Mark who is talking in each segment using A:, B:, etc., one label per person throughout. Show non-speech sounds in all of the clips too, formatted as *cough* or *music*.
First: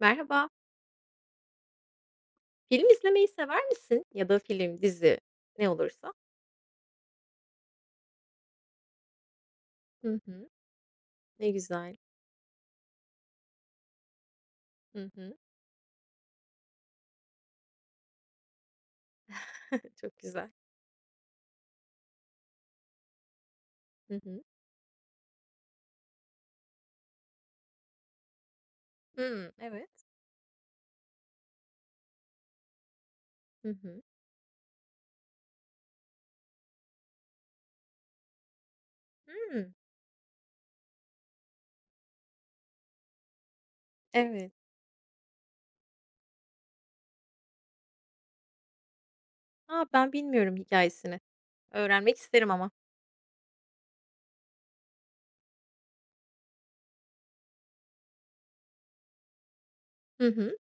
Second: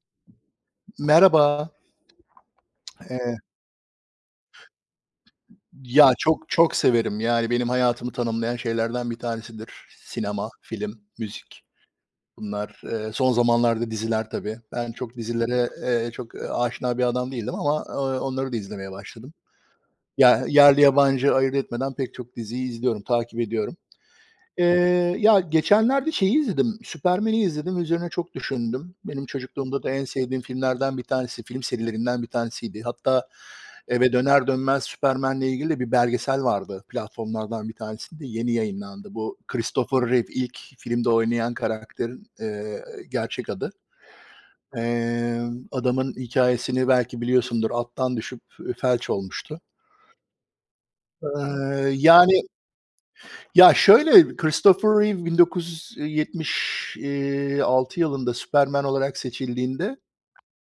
A: Merhaba.
B: Merhaba.
A: Film izlemeyi
B: Eee,
A: sever misin? Ya da film, dizi ne olursa.
B: ya, çok çok severim. Yani, benim hayatımı tanımlayan şeylerden bir tanesidir.
A: Hı hı.
B: Sinema, film,
A: Ne
B: müzik.
A: güzel.
B: Bunlar, son zamanlarda diziler tabii. Ben
A: Hı
B: çok
A: hı.
B: dizilere, çok, aşina bir adam değildim ama, onları da izlemeye başladım.
A: *laughs* Çok
B: Ya
A: güzel.
B: yerli yabancı ayırt etmeden pek çok diziyi izliyorum, takip ediyorum.
A: Hı hı.
B: Ya, geçenlerde şeyi izledim, Superman'i izledim, üzerine çok düşündüm. Benim
A: Hımm,
B: çocukluğumda da en
A: evet.
B: sevdiğim filmlerden bir tanesi, film serilerinden bir tanesiydi. Hatta
A: Hı hı.
B: eve döner dönmez Superman'le ilgili de bir belgesel vardı, platformlardan bir tanesinde, yeni yayınlandı. Bu
A: Hımm,
B: Christopher Reeve, ilk filmde oynayan karakterin, gerçek adı.
A: evet.
B: Adamın hikayesini belki biliyorsundur, attan düşüp felç olmuştu.
A: A, ben bilmiyorum hikayesini.
B: Eee,
A: Öğrenmek
B: yani
A: isterim ama.
B: Ya, şöyle, Christopher Reeve 1976 yılında Superman olarak seçildiğinde,
A: Hı hı.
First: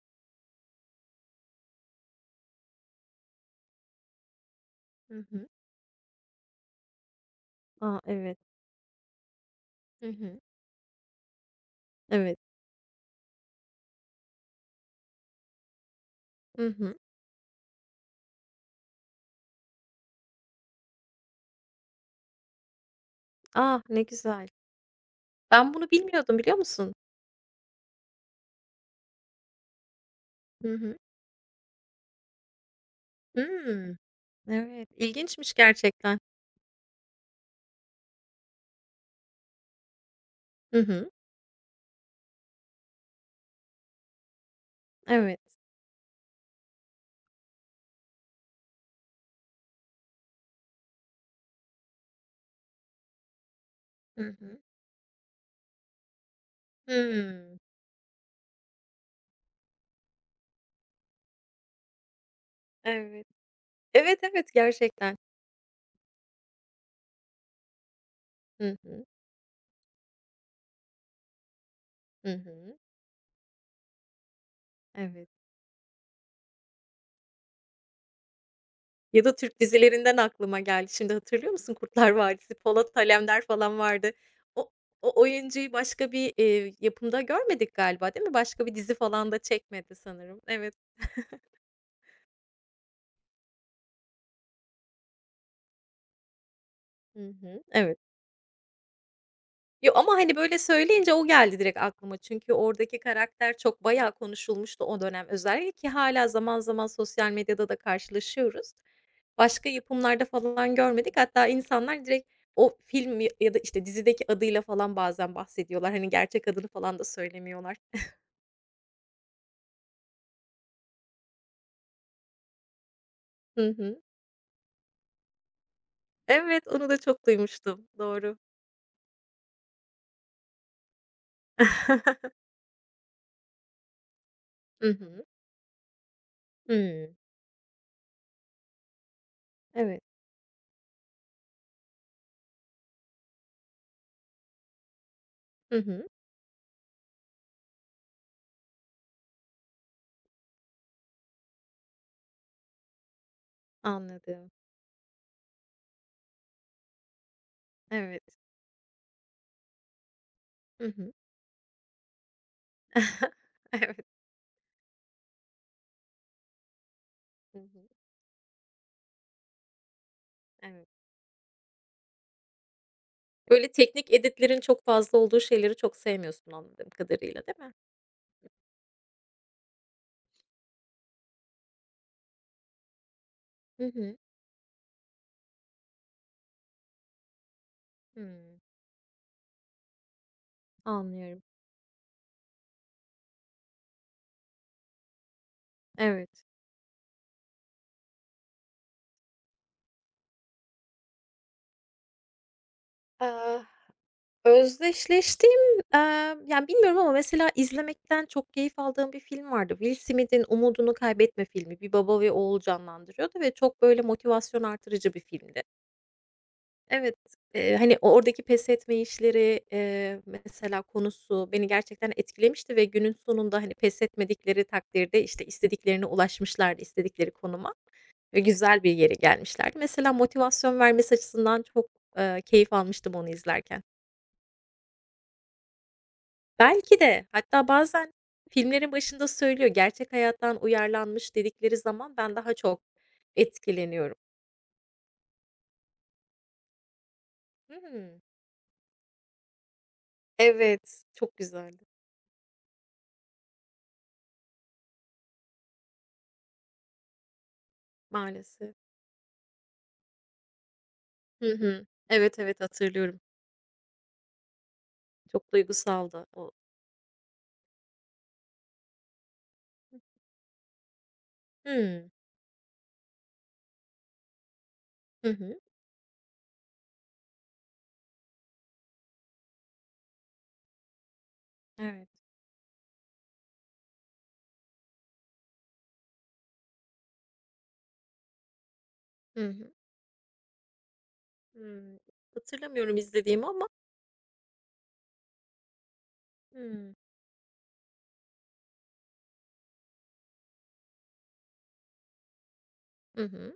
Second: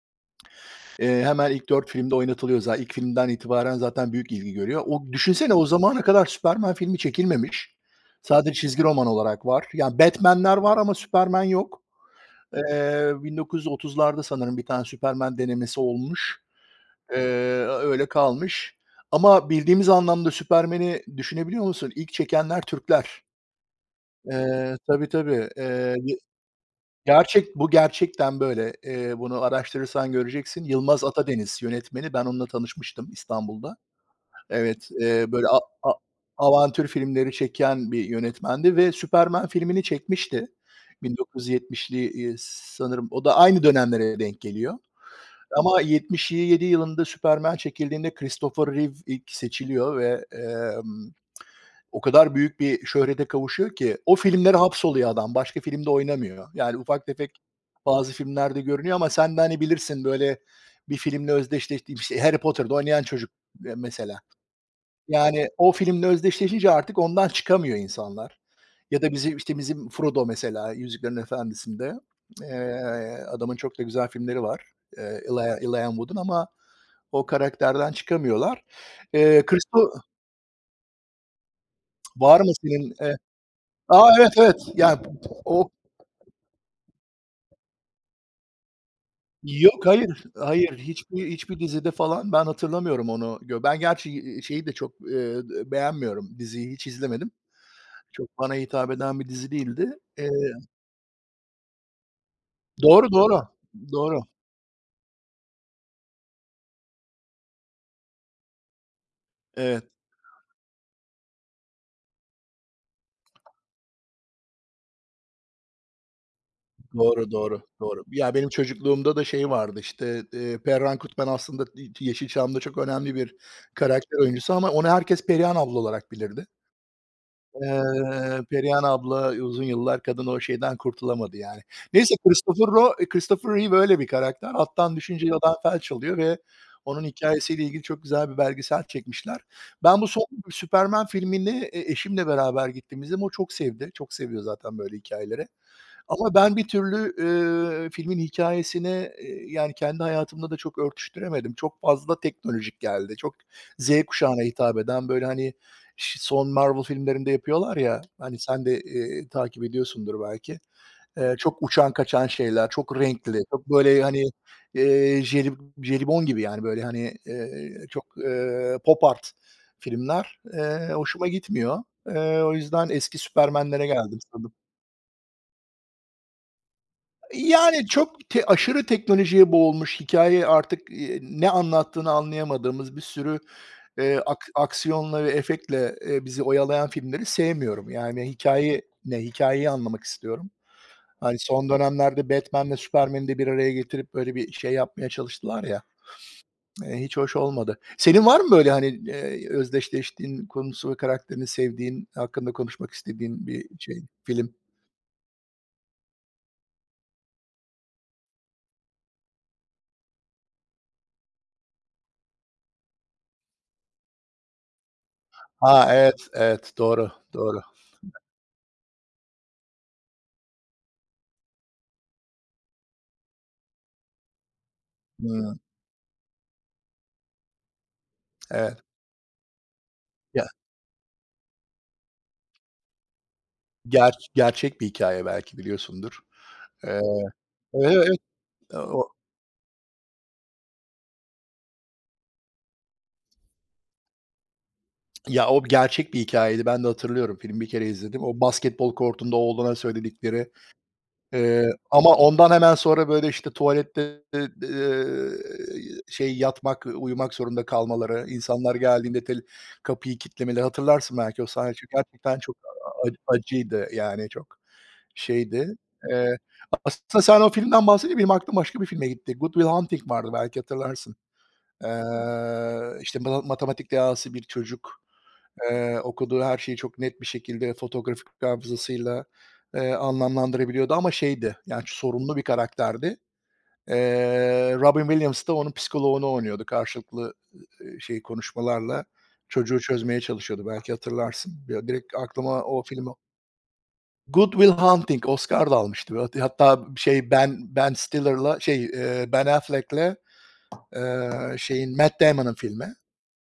B: hemen ilk 4 filmde oynatılıyor. Zaten ilk filmden itibaren zaten büyük ilgi görüyor. O
A: Hı hı.
B: düşünsene, o zamana kadar Superman filmi çekilmemiş.
A: A, evet.
B: Sadece çizgi roman olarak var. Yani
A: Hı hı.
B: Batman'ler var ama Superman yok.
A: Evet.
B: 1930'larda sanırım bir tane Superman denemesi olmuş.
A: Hı hı.
B: Eee, Öyle kalmış. Ama bildiğimiz anlamda Superman'i düşünebiliyor musun? İlk çekenler Türkler.
A: Ah, ne güzel.
B: Tabii, tabii.
A: Ben bunu
B: Y
A: bilmiyordum, biliyor musun?
B: Gerçek bu, gerçekten böyle. Bunu araştırırsan göreceksin.
A: Hı hı.
B: Yılmaz Atadeniz yönetmeni. Ben onunla tanışmıştım İstanbul'da.
A: Hımm, evet.
B: Evet, böyle
A: İlginçmiş
B: a a
A: gerçekten.
B: avantür filmleri çeken bir yönetmendi ve Superman filmini çekmişti.
A: Hı hı.
B: 1970'li, sanırım o da aynı dönemlere denk geliyor
A: Evet.
B: ama 77 yılında Superman çekildiğinde Christopher Reeve ilk seçiliyor ve o kadar büyük bir şöhrete kavuşuyor ki o
A: Hı
B: filmlere
A: hı.
B: hapsoluyor adam. Başka filmde oynamıyor. Yani ufak tefek
A: Hımm.
B: bazı filmlerde görünüyor ama sen de, hani, bilirsin, böyle, bir filmle özdeşleştiğim, işte, Harry Potter'da oynayan
A: Evet.
B: çocuk, mesela.
A: Evet, evet, gerçekten.
B: Yani o filmle özdeşleşince artık ondan çıkamıyor insanlar.
A: Hı
B: Ya
A: hı.
B: da bizim işte, bizim Frodo mesela Yüzüklerin Efendisi'nde.
A: Hı hı.
B: Adamın çok da güzel filmleri var, eee,
A: Evet.
B: Elijah Wood'un ama o karakterden çıkamıyorlar.
A: Ya da Türk
B: Christo
A: dizilerinden aklıma geldi. Şimdi hatırlıyor musun? Kurtlar
B: Var mı
A: Vadisi, Polat
B: senin?
A: Alemdar falan
B: A,
A: vardı.
B: evet, evet.
A: O
B: Ya,
A: o
B: o
A: oyuncuyu başka bir, yapımda görmedik galiba, değil mi? Başka bir dizi falan da
B: Yok,
A: çekmedi
B: hayır,
A: sanırım. Evet.
B: hayır. Hiçbir
A: *laughs*
B: dizide falan ben hatırlamıyorum onu. Ben gerçi, şeyi de çok, beğenmiyorum. Diziyi hiç
A: Hı
B: izlemedim.
A: hı. Evet.
B: Çok bana hitap eden bir dizi değildi.
A: Yo, ama, hani, böyle söyleyince o geldi direkt aklıma. Çünkü oradaki
B: Doğru, doğru.
A: karakter çok bayağı
B: Doğru.
A: konuşulmuştu o dönem özellikle ki hala zaman zaman sosyal medyada da karşılaşıyoruz. Başka
B: Evet.
A: yapımlarda falan görmedik. Hatta insanlar direkt o film ya da, işte, dizideki adıyla falan bazen bahsediyorlar. Hani, gerçek adını falan da
B: Doğru, doğru,
A: söylemiyorlar.
B: doğru. Ya, benim çocukluğumda da şey vardı, işte, Perihan Kutman aslında Yeşilçam'da çok önemli bir
A: Hı hı.
B: karakter oyuncusu ama onu herkes Perihan abla olarak bilirdi.
A: Evet, onu da çok duymuştum. Doğru.
B: Perihan abla uzun yıllar kadın o şeyden kurtulamadı yani. Neyse,
A: *laughs*
B: Christopher Reeve öyle bir karakter.
A: Hı
B: Attan
A: hı.
B: düşünce yalan felç oluyor ve onun
A: Hımm.
B: hikâyesiyle ilgili çok güzel bir belgesel çekmişler. Ben
A: Evet.
B: bu son Superman filmini, eşimle beraber gittiğimizde o çok sevdi. Çok seviyor zaten böyle hikâyeleri.
A: Hı hı.
B: Ama ben bir türlü filmin hikâyesini, yani, kendi hayatımda da çok örtüştüremedim. Çok fazla teknolojik geldi. Çok Z kuşağına
A: Anladım.
B: hitap eden, böyle, hani, son Marvel filmlerinde yapıyorlar ya,
A: Evet.
B: hani, sen de, takip ediyorsundur belki.
A: Hı hı.
B: Çok uçan kaçan şeyler, çok
A: *laughs*
B: renkli, çok,
A: Evet.
B: böyle, hani, eee, jeli jelibon gibi, yani, böyle, hani,
A: Hı hı.
B: çok, pop art filmler,
A: Evet.
B: hoşuma gitmiyor. O yüzden eski
A: Böyle
B: Süpermen'lere
A: teknik
B: geldim sanırım.
A: editlerin çok fazla olduğu şeyleri çok sevmiyorsun anladığım kadarıyla, değil mi?
B: Yani çok aşırı teknolojiye boğulmuş, hikaye artık, ne anlattığını anlayamadığımız bir sürü,
A: Hı hı.
B: ak aksiyonla ve efektle, bizi oyalayan filmleri sevmiyorum. Yani
A: Hımm.
B: hikâye ne? Hikayeyi anlamak istiyorum. Hani,
A: Anlıyorum.
B: son dönemlerde Batman'le Superman'i de bir araya getirip böyle bir şey yapmaya çalıştılar ya,
A: Evet.
B: hiç hoş olmadı. Senin var mı böyle, hani, özdeşleştiğin, konusu ve karakterini sevdiğin, hakkında konuşmak istediğin bir
A: Ah.
B: şey, film?
A: Özdeşleştiğim, yani, bilmiyorum ama mesela izlemekten çok keyif aldığım bir film vardı. Will Smith'in Umudunu Kaybetme filmi. Bir baba ve oğul canlandırıyordu ve çok, böyle, motivasyon artırıcı bir filmdi.
B: Ha, evet, evet, doğru,
A: Evet,
B: doğru.
A: hani, oradaki pes etme işleri, mesela konusu beni gerçekten etkilemişti ve günün sonunda, hani, pes etmedikleri takdirde, işte,
B: Hıı,
A: istediklerine ulaşmışlardı, istedikleri konuma ve
B: evet.
A: güzel bir yere gelmişlerdi. Mesela motivasyon vermesi açısından çok, keyif almıştım onu izlerken.
B: Gerçek bir hikâye, belki biliyorsundur.
A: Belki
B: Eee,
A: de. Hatta
B: evet,
A: bazen
B: evet.
A: filmlerin
B: O
A: başında söylüyor, "Gerçek hayattan uyarlanmış." dedikleri zaman ben daha çok etkileniyorum.
B: Ya, o gerçek bir hikâyeydi. Ben de hatırlıyorum. Filmi bir kere
A: Hımm.
B: izledim. O basketbol kortunda oğluna söyledikleri,
A: Evet, çok güzeldi
B: ama ondan hemen sonra, böyle, işte, tuvalette, eee, şey, yatmak, uyumak zorunda kalmaları,
A: maalesef.
B: insanlar geldiğinde tel kapıyı kitlemeleri. Hatırlarsın belki o
A: Hı
B: sahne,
A: hı.
B: çünkü
A: Evet,
B: gerçekten çok
A: evet,
B: a a
A: hatırlıyorum.
B: acıydı, yani, çok
A: Çok
B: şeydi.
A: duygusaldı
B: Eee,
A: o.
B: Aslında sen o filmden bahsedince benim aklım başka bir filme gitti. Good Will Hunting vardı, belki hatırlarsın.
A: Hımm.
B: İşte, matematik dehası bir çocuk.
A: Hı hı.
B: Okuduğu her şeyi çok net bir şekilde fotoğrafik hafızasıyla anlamlandırabiliyordu ama şeydi, yani,
A: Evet.
B: sorunlu bir karakterdi. Robin Williams da onun psikoloğunu oynuyordu. Karşılıklı, şey, konuşmalarla
A: Hı hı.
B: çocuğu çözmeye çalışıyordu. Belki hatırlarsın. Ya,
A: Hımm.
B: direkt aklıma o
A: Hatırlamıyorum
B: film.
A: izlediğimi ama.
B: Good Will Hunting Oscar da almıştı. Hat hatta
A: Hımm.
B: şey Ben Affleck'le, şeyin Matt Damon'ın filmi.
A: Hı hı.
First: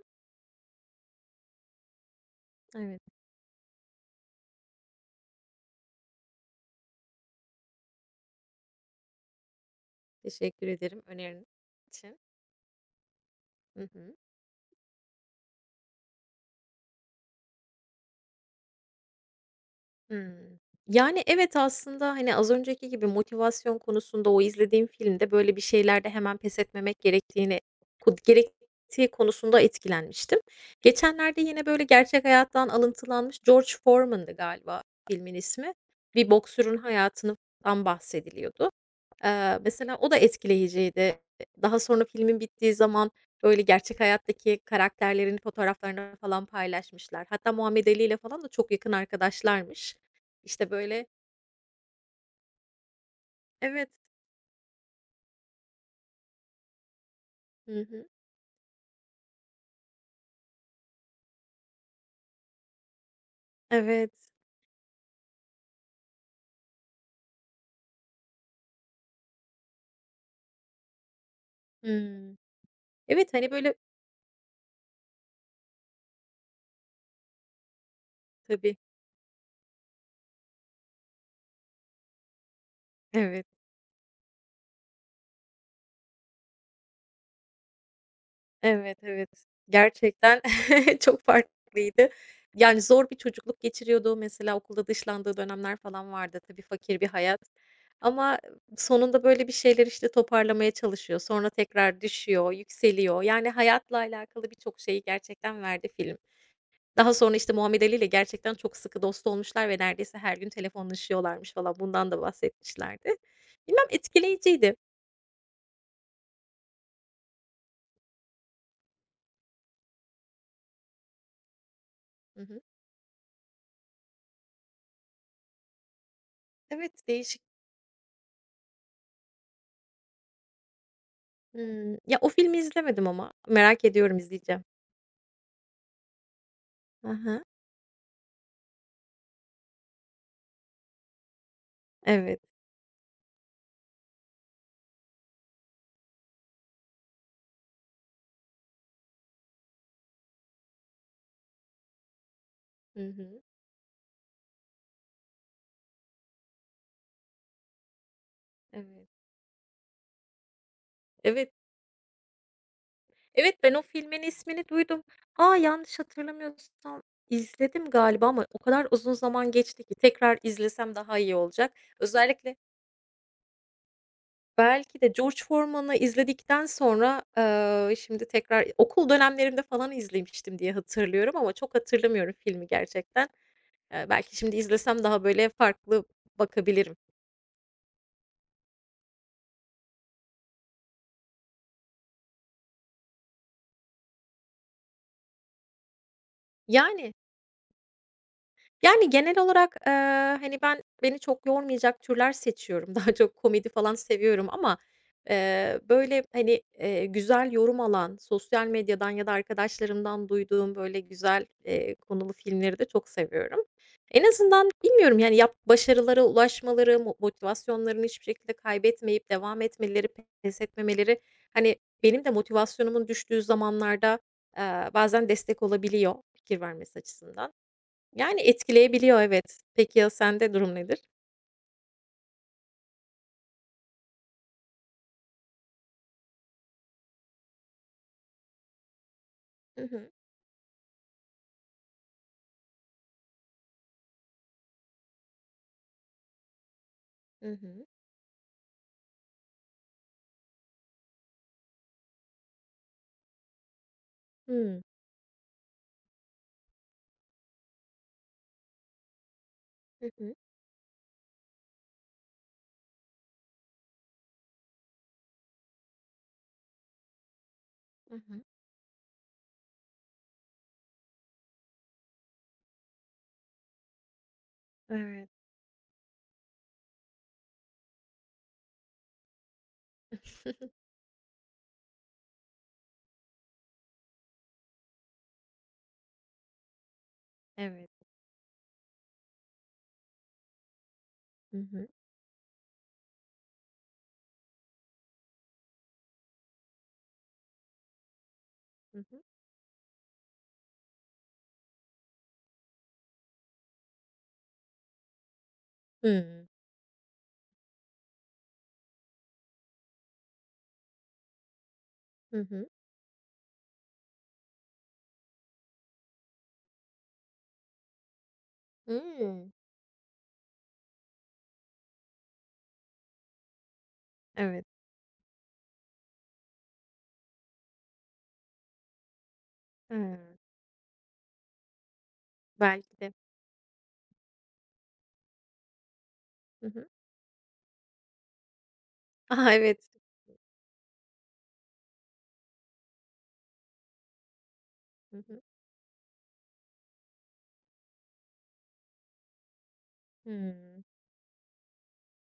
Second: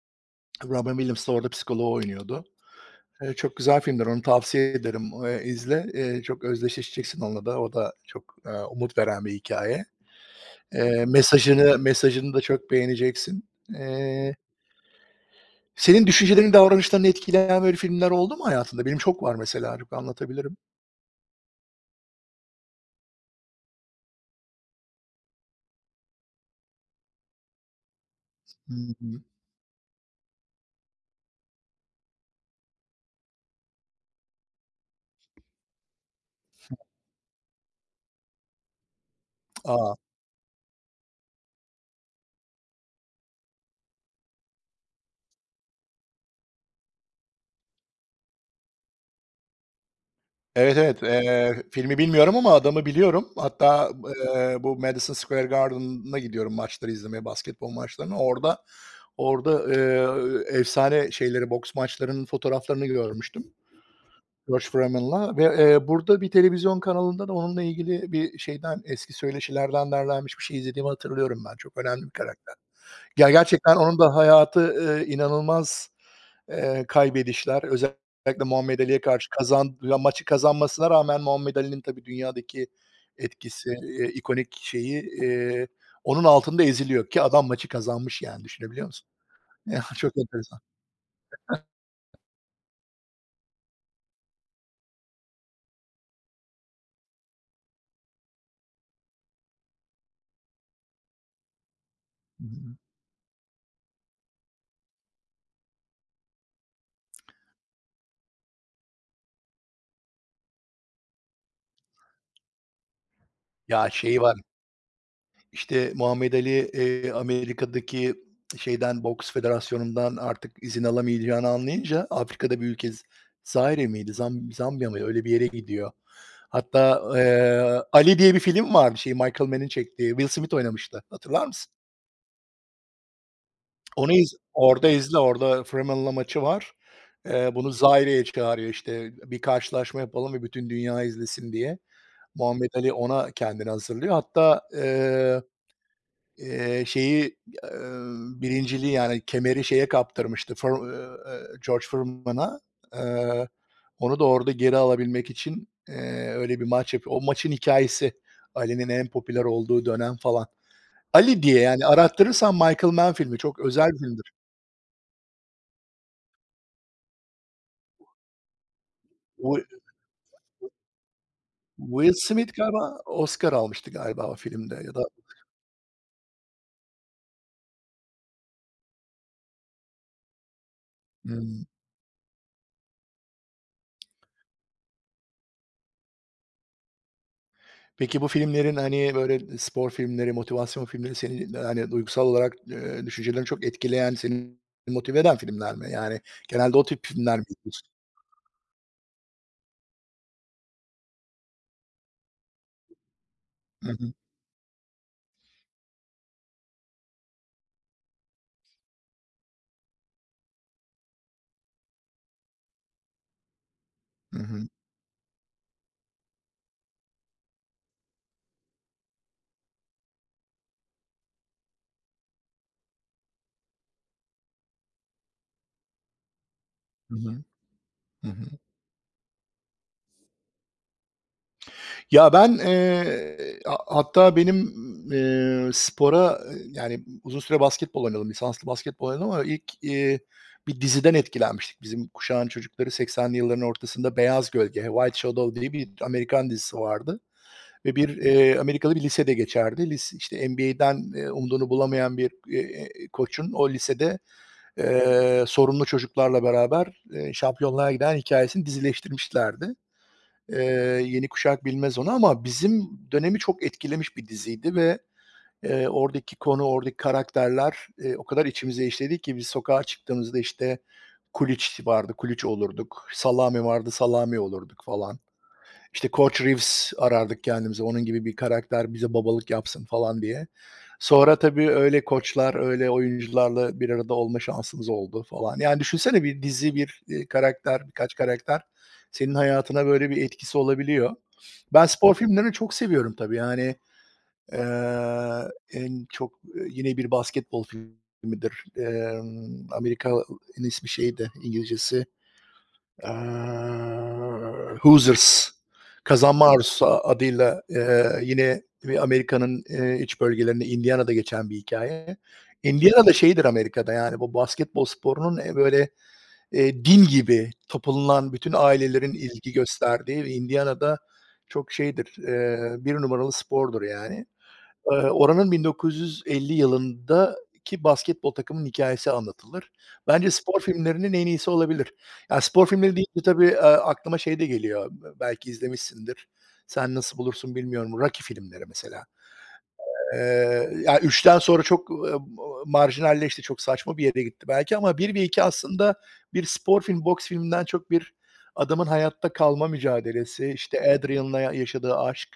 B: Robin Williams da orada psikoloğu oynuyordu.
A: Evet,
B: Çok güzel filmdir, onu tavsiye ederim. İzle, çok özdeşleşeceksin onunla da. O da çok umut veren bir hikâye.
A: teşekkür ederim önerin
B: Mesajını
A: için.
B: mesajını da çok beğeneceksin.
A: Hı hı.
B: Eee, Senin düşüncelerini, davranışlarını etkileyen böyle filmler oldu mu hayatında? Benim çok var mesela, çok anlatabilirim.
A: Hımm. Yani, evet, aslında, hani, az önceki gibi motivasyon konusunda o izlediğim filmde böyle bir şeylerde hemen pes etmemek gerektiğini kod
B: Hı
A: gerektiği
B: hı.
A: konusunda etkilenmiştim. Geçenlerde yine böyle gerçek hayattan alıntılanmış George Foreman'dı galiba filmin ismi. Bir boksörün hayatından bahsediliyordu.
B: A!
A: Mesela o da etkileyiciydi. Daha sonra filmin bittiği zaman, böyle, gerçek hayattaki karakterlerin fotoğraflarını falan paylaşmışlar. Hatta Muhammed Ali ile falan da çok yakın arkadaşlarmış. İşte,
B: Evet, evet.
A: böyle.
B: Filmi bilmiyorum ama adamı biliyorum.
A: Evet.
B: Hatta bu Madison Square Garden'a gidiyorum maçları izlemeye, basketbol
A: Hı hı.
B: maçlarını. Orada, efsane şeyleri, boks maçlarının fotoğraflarını görmüştüm
A: Evet.
B: George Foreman'la ve burada bir televizyon kanalında da onunla ilgili bir şeyden, eski söyleşilerden derlenmiş bir şey izlediğimi hatırlıyorum ben. Çok önemli bir
A: Hımm.
B: karakter. Ya,
A: Evet, hani, böyle.
B: gerçekten onun da hayatı inanılmaz, kaybedişler. Özellikle
A: Tabii.
B: Muhammed Ali'ye karşı ya, maçı kazanmasına rağmen Muhammed Ali'nin tabii dünyadaki
A: Evet.
B: etkisi, ikonik şeyi, onun altında eziliyor ki adam maçı kazanmış, yani düşünebiliyor
A: Evet,
B: musun?
A: evet.
B: *laughs* Ya, çok
A: Gerçekten
B: enteresan.
A: *laughs* çok farklıydı. Yani, zor bir çocukluk geçiriyordu. Mesela okulda dışlandığı dönemler falan vardı. Tabii fakir bir hayat ama sonunda böyle bir şeyler, işte, toparlamaya çalışıyor. Sonra tekrar
B: Hı
A: düşüyor,
B: hı.
A: yükseliyor. Yani, hayatla alakalı birçok şeyi gerçekten verdi film. Daha sonra, işte, Muhammed Ali ile gerçekten çok sıkı dost olmuşlar ve neredeyse her gün telefonlaşıyorlarmış falan. Bundan da bahsetmişlerdi. Bilmem,
B: Ya, şeyi var.
A: etkileyiciydi.
B: İşte, Muhammed Ali, Amerika'daki şeyden, boks federasyonundan artık izin alamayacağını anlayınca
A: Hı hı.
B: Afrika'da bir ülke, Zaire miydi, Zambiya mı? Öyle bir yere gidiyor. Hatta,
A: Evet, değişik.
B: Ali diye bir film var, şey, Michael Mann'in çektiği. Will Smith oynamıştı. Hatırlar mısın?
A: Hımm. Ya, o filmi izlemedim ama merak
B: Onu
A: ediyorum, izleyeceğim.
B: orada izle. Orada Freeman'la maçı var.
A: Hı hı.
B: Bunu Zaire'ye çağırıyor, işte, bir karşılaşma yapalım ve bütün dünya izlesin diye.
A: Evet.
B: Muhammed Ali ona kendini hazırlıyor. Hatta, Eee, şeyi, birinciliği, yani, kemeri şeye kaptırmıştı, Fur George Foreman'a.
A: Hı hı.
B: Eee, Onu da orada geri alabilmek için öyle bir maç yapıyor. O maçın hikayesi, Ali'nin en
A: Evet.
B: popüler olduğu dönem falan. Ali
A: Evet.
B: diye, yani, arattırırsan Michael Mann filmi,
A: Evet,
B: çok
A: ben o
B: özel bir
A: filmin
B: filmdir.
A: ismini duydum. A, yanlış hatırlamıyorsam izledim galiba ama o kadar uzun zaman
B: Wi
A: geçti ki tekrar izlesem daha iyi olacak.
B: Will Smith
A: Özellikle
B: galiba Oscar almıştı galiba o filmde ya
A: belki
B: da.
A: de George Foreman'ı izledikten sonra, şimdi tekrar okul dönemlerimde falan izlemiştim diye hatırlıyorum ama
B: Hıı.
A: çok hatırlamıyorum filmi gerçekten. Belki şimdi izlesem daha böyle farklı bakabilirim.
B: Peki, bu filmlerin, hani, böyle spor filmleri, motivasyon filmleri seni, hani, duygusal olarak, düşüncelerini çok etkileyen, seni motive eden filmler mi? Yani genelde o tip
A: Yani,
B: filmler mi izliyorsun?
A: Yani, genel olarak, hani, beni çok yormayacak türler seçiyorum. *laughs* Daha çok komedi
B: Hı
A: falan
B: hı.
A: seviyorum ama, böyle, hani, güzel yorum alan, sosyal medyadan ya da arkadaşlarımdan duyduğum, böyle, güzel, konulu filmleri de çok seviyorum. En
B: Hı hı.
A: azından bilmiyorum, yani, yap başarılara ulaşmaları, motivasyonlarını hiçbir şekilde kaybetmeyip devam etmeleri, pes etmemeleri, hani, benim de motivasyonumun düştüğü zamanlarda, bazen destek olabiliyor fikir vermesi
B: Hı hı.
A: açısından.
B: Hı
A: Yani,
B: hı.
A: etkileyebiliyor, evet. Peki ya sende durum nedir?
B: Ya, ben hatta benim, spora, yani, uzun süre basketbol oynadım, lisanslı basketbol oynadım ama ilk,
A: Hı hı.
B: bir diziden etkilenmiştik. Bizim kuşağın çocukları 80'li yılların ortasında Beyaz Gölge, White Shadow diye bir Amerikan dizisi vardı.
A: Hı hı.
B: Ve bir Amerikalı bir lisede geçerdi. İşte NBA'den umduğunu bulamayan bir, koçun o lisede,
A: Hıı.
B: sorunlu çocuklarla beraber şampiyonluğa giden hikâyesini dizileştirmişlerdi.
A: Hı hı.
B: Eee, Yeni kuşak bilmez onu ama bizim dönemi çok etkilemiş bir diziydi ve oradaki konu, oradaki karakterler
A: Hı
B: o
A: hı.
B: kadar içimize işledi ki biz sokağa çıktığımızda, işte, kuliç vardı, kuliç olurduk, salami vardı, salami olurduk falan.
A: Evet.
B: İşte Coach Reeves arardık kendimize. Onun gibi bir karakter bize babalık yapsın falan diye.
A: *laughs*
B: Sonra tabii öyle koçlar, öyle oyuncularla bir arada olma şansımız oldu falan. Yani düşünsene bir dizi, bir, karakter,
A: Evet.
B: birkaç karakter senin hayatına böyle bir etkisi olabiliyor.
A: Hı
B: Ben
A: hı.
B: spor filmlerini çok seviyorum tabii. Yani eee, en çok, yine bir basketbol filmidir.
A: Hı hı.
B: Amerika'nın ismi şeydi, İngilizcesi Hoosiers,
A: Hıı.
B: Kazanma Arzusu adıyla, yine bir Amerika'nın iç bölgelerinde Indiana'da geçen bir hikaye.
A: Hı hı.
B: Indiana'da şeydir Amerika'da, yani, bu basketbol sporunun, böyle, din gibi tapınılan, bütün ailelerin
A: Hıı.
B: ilgi gösterdiği ve Indiana'da çok şeydir, 1 numaralı spordur yani.
A: Evet.
B: Oranın 1950 yılındaki basketbol takımının hikâyesi anlatılır. Bence
A: Hıı.
B: spor filmlerinin en iyisi olabilir. Ya, spor filmleri
A: Belki de.
B: deyince tabii, aklıma şey de geliyor, belki izlemişsindir.
A: Hı hı.
B: Sen nasıl bulursun bilmiyorum. Rocky filmleri mesela.
A: *laughs* A, evet.
B: Ya üçten sonra çok marjinalleşti, çok saçma bir yere gitti belki, ama bir
A: Hı
B: ve
A: hı.
B: 2 aslında bir spor film, boks filminden çok bir adamın hayatta kalma mücadelesi,
A: Hıı.
B: işte, Adrian'la yaşadığı aşk,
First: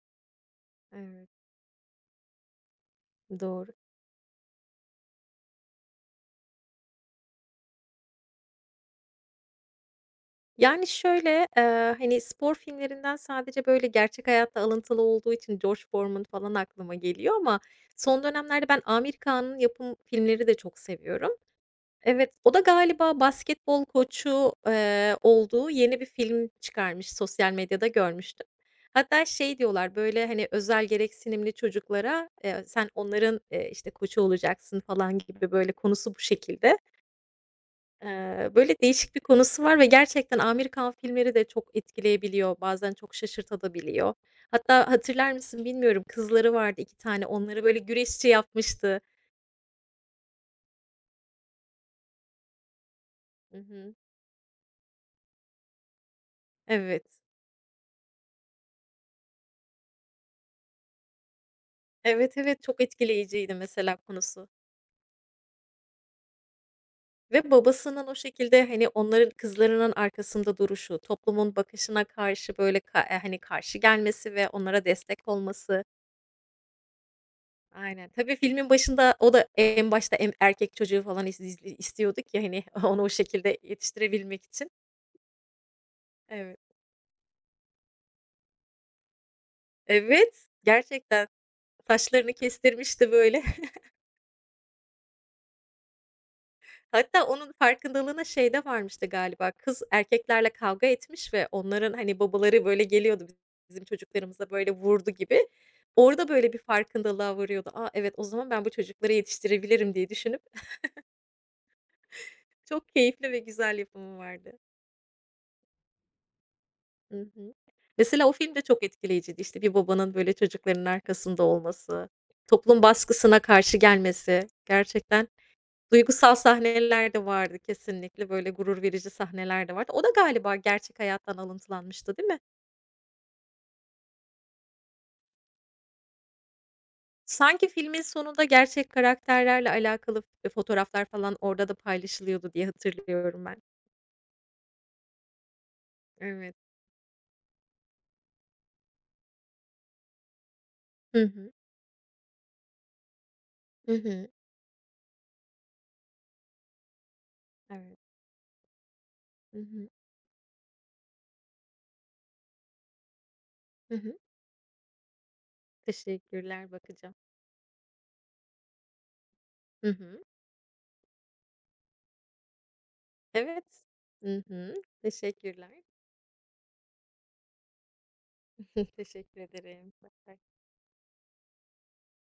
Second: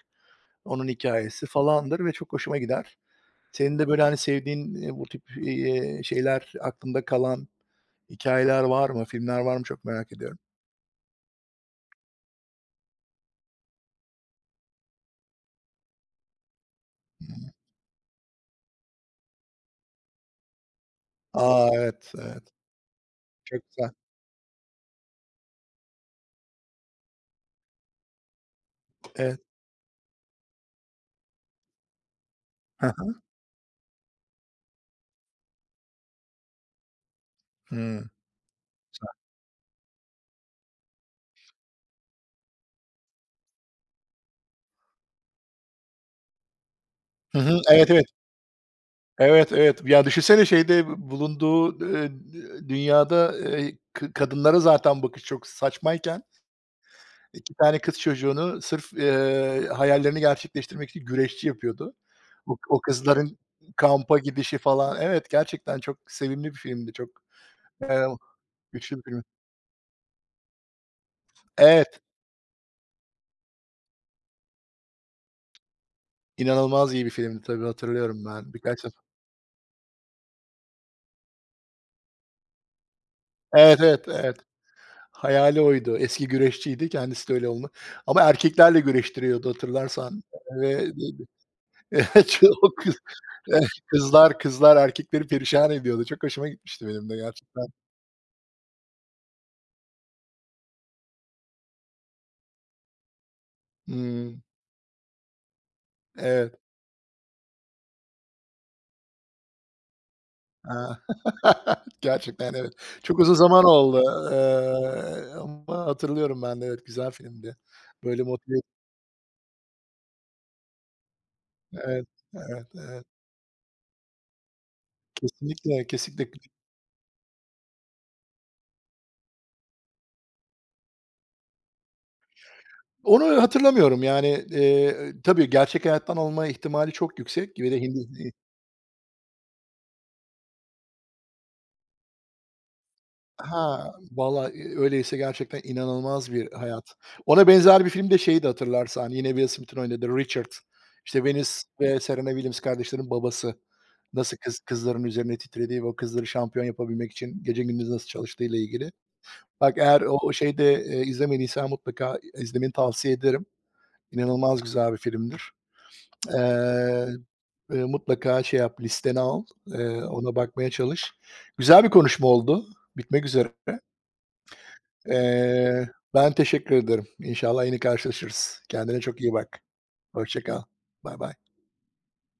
B: onun
A: Evet.
B: hikâyesi falandır ve çok hoşuma gider.
A: Doğru.
B: Senin de böyle, hani, sevdiğin, bu tip, şeyler, aklında kalan hikâyeler var mı? Filmler var mı? Çok merak ediyorum.
A: Yani, şöyle, hani, spor filmlerinden sadece, böyle, gerçek hayatta alıntılı olduğu için George Foreman falan aklıma geliyor
B: Hı
A: ama son dönemlerde ben Amir Kağan'ın yapım filmleri de çok seviyorum.
B: A, evet,
A: Evet, o
B: evet.
A: da galiba
B: Çok
A: basketbol
B: güzel.
A: koçu, olduğu yeni bir film çıkarmış, sosyal medyada görmüştüm. Hatta
B: Evet.
A: şey diyorlar, böyle, hani, özel gereksinimli çocuklara,
B: Hı
A: sen
B: hı.
A: onların, işte, koçu olacaksın falan gibi, böyle, konusu bu şekilde.
B: Hıı.
A: Böyle değişik bir konusu var ve gerçekten Amerikan filmleri de çok etkileyebiliyor, bazen çok şaşırtabiliyor. Hatta hatırlar mısın bilmiyorum, kızları vardı 2 tane,
B: Güzel. Hı hı.
A: onları böyle
B: Evet, evet.
A: güreşçi yapmıştı.
B: Evet, evet. Ya, düşünsene şeyde bu bulunduğu dü dünyada,
A: Hı hı.
B: kı kadınlara zaten bakış çok saçmayken
A: Evet.
B: 2 tane kız çocuğunu sırf hayallerini gerçekleştirmek için güreşçi yapıyordu.
A: Evet,
B: O
A: evet,
B: o
A: çok
B: kızların
A: etkileyiciydi mesela
B: kampa
A: konusu
B: gidişi falan. Evet, gerçekten çok sevimli bir filmdi. Çok,
A: ve babasının
B: eee
A: o şekilde, hani,
B: Güçlü bir film.
A: onların kızlarının arkasında duruşu, toplumun
B: Evet,
A: bakışına karşı, böyle, ka hani, karşı gelmesi ve onlara destek olması.
B: inanılmaz iyi bir filmdi tabii,
A: Aynen.
B: hatırlıyorum
A: Tabii
B: ben
A: filmin
B: birkaç defa.
A: başında o da en başta erkek çocuğu falan iz izli istiyorduk ya, hani, *laughs* onu o şekilde
B: Evet, evet, evet.
A: yetiştirebilmek için.
B: Hayali oydu. Eski
A: Evet.
B: güreşçiydi, kendisi de öyle olma ama erkeklerle güreştiriyordu hatırlarsan
A: Evet,
B: ve
A: gerçekten.
B: *laughs* evet,
A: Saçlarını
B: çok kız
A: kestirmişti, böyle.
B: eee, kızlar erkekleri perişan ediyordu. Çok hoşuma gitmişti benim de
A: Hatta onun
B: gerçekten.
A: farkındalığına şey de varmıştı galiba, kız erkeklerle kavga etmiş ve onların, hani, babaları böyle geliyordu bizim
B: Hımm,
A: çocuklarımıza böyle vurdu gibi. Orada böyle
B: evet.
A: bir farkındalığa varıyordu. "A, evet, o zaman ben bu çocukları yetiştirebilirim." diye düşünüp
B: Ha. *laughs* Gerçekten,
A: *laughs*
B: evet.
A: çok
B: Çok
A: keyifli
B: uzun
A: ve
B: zaman
A: güzel
B: oldu,
A: yapımı vardı.
B: ama hatırlıyorum ben de, evet, güzel
A: Hı hı.
B: filmdi. Böyle
A: Mesela o film
B: motive
A: de çok etkileyiciydi. İşte, bir babanın böyle çocuklarının arkasında
B: Evet,
A: olması,
B: evet,
A: toplum
B: evet.
A: baskısına karşı gelmesi gerçekten.
B: Kesinlikle,
A: Duygusal
B: kesinlikle.
A: sahneler de vardı kesinlikle, böyle gurur verici sahneler de vardı. O da galiba gerçek hayattan alıntılanmıştı, değil mi?
B: Onu hatırlamıyorum yani, tabii gerçek hayattan olma ihtimali çok yüksek
A: Sanki
B: ve de
A: filmin
B: Hindi.
A: sonunda gerçek karakterlerle alakalı fotoğraflar falan orada da paylaşılıyordu diye hatırlıyorum ben.
B: Ha, valla, öyleyse gerçekten inanılmaz bir
A: Evet.
B: hayat. Ona benzer bir film de, şeyi de hatırlarsan, yine Will Smith'in oynadığı Richard.
A: Hı
B: İşte
A: hı.
B: Venus ve Serena Williams kardeşlerin babası.
A: Hı hı.
B: Nasıl kızların üzerine titrediği ve o kızları şampiyon yapabilmek için gece gündüz
A: Evet.
B: nasıl çalıştığıyla ilgili.
A: Hı
B: Bak,
A: hı.
B: eğer o şeyi de izlemediysen mutlaka izlemeni tavsiye ederim.
A: Hı hı.
B: İnanılmaz güzel bir filmdir.
A: Teşekkürler,
B: Eee,
A: bakacağım.
B: mutlaka şey yap, listeni al,
A: Hı hı.
B: ona bakmaya çalış. Güzel bir konuşma oldu, bitmek üzere.
A: Evet. Hı hı. Teşekkürler.
B: Ben teşekkür ederim. İnşallah yine karşılaşırız.
A: *laughs*
B: Kendine çok iyi
A: Teşekkür
B: bak.
A: ederim. Bay bay.
B: Hoşça kal. Bay, bay.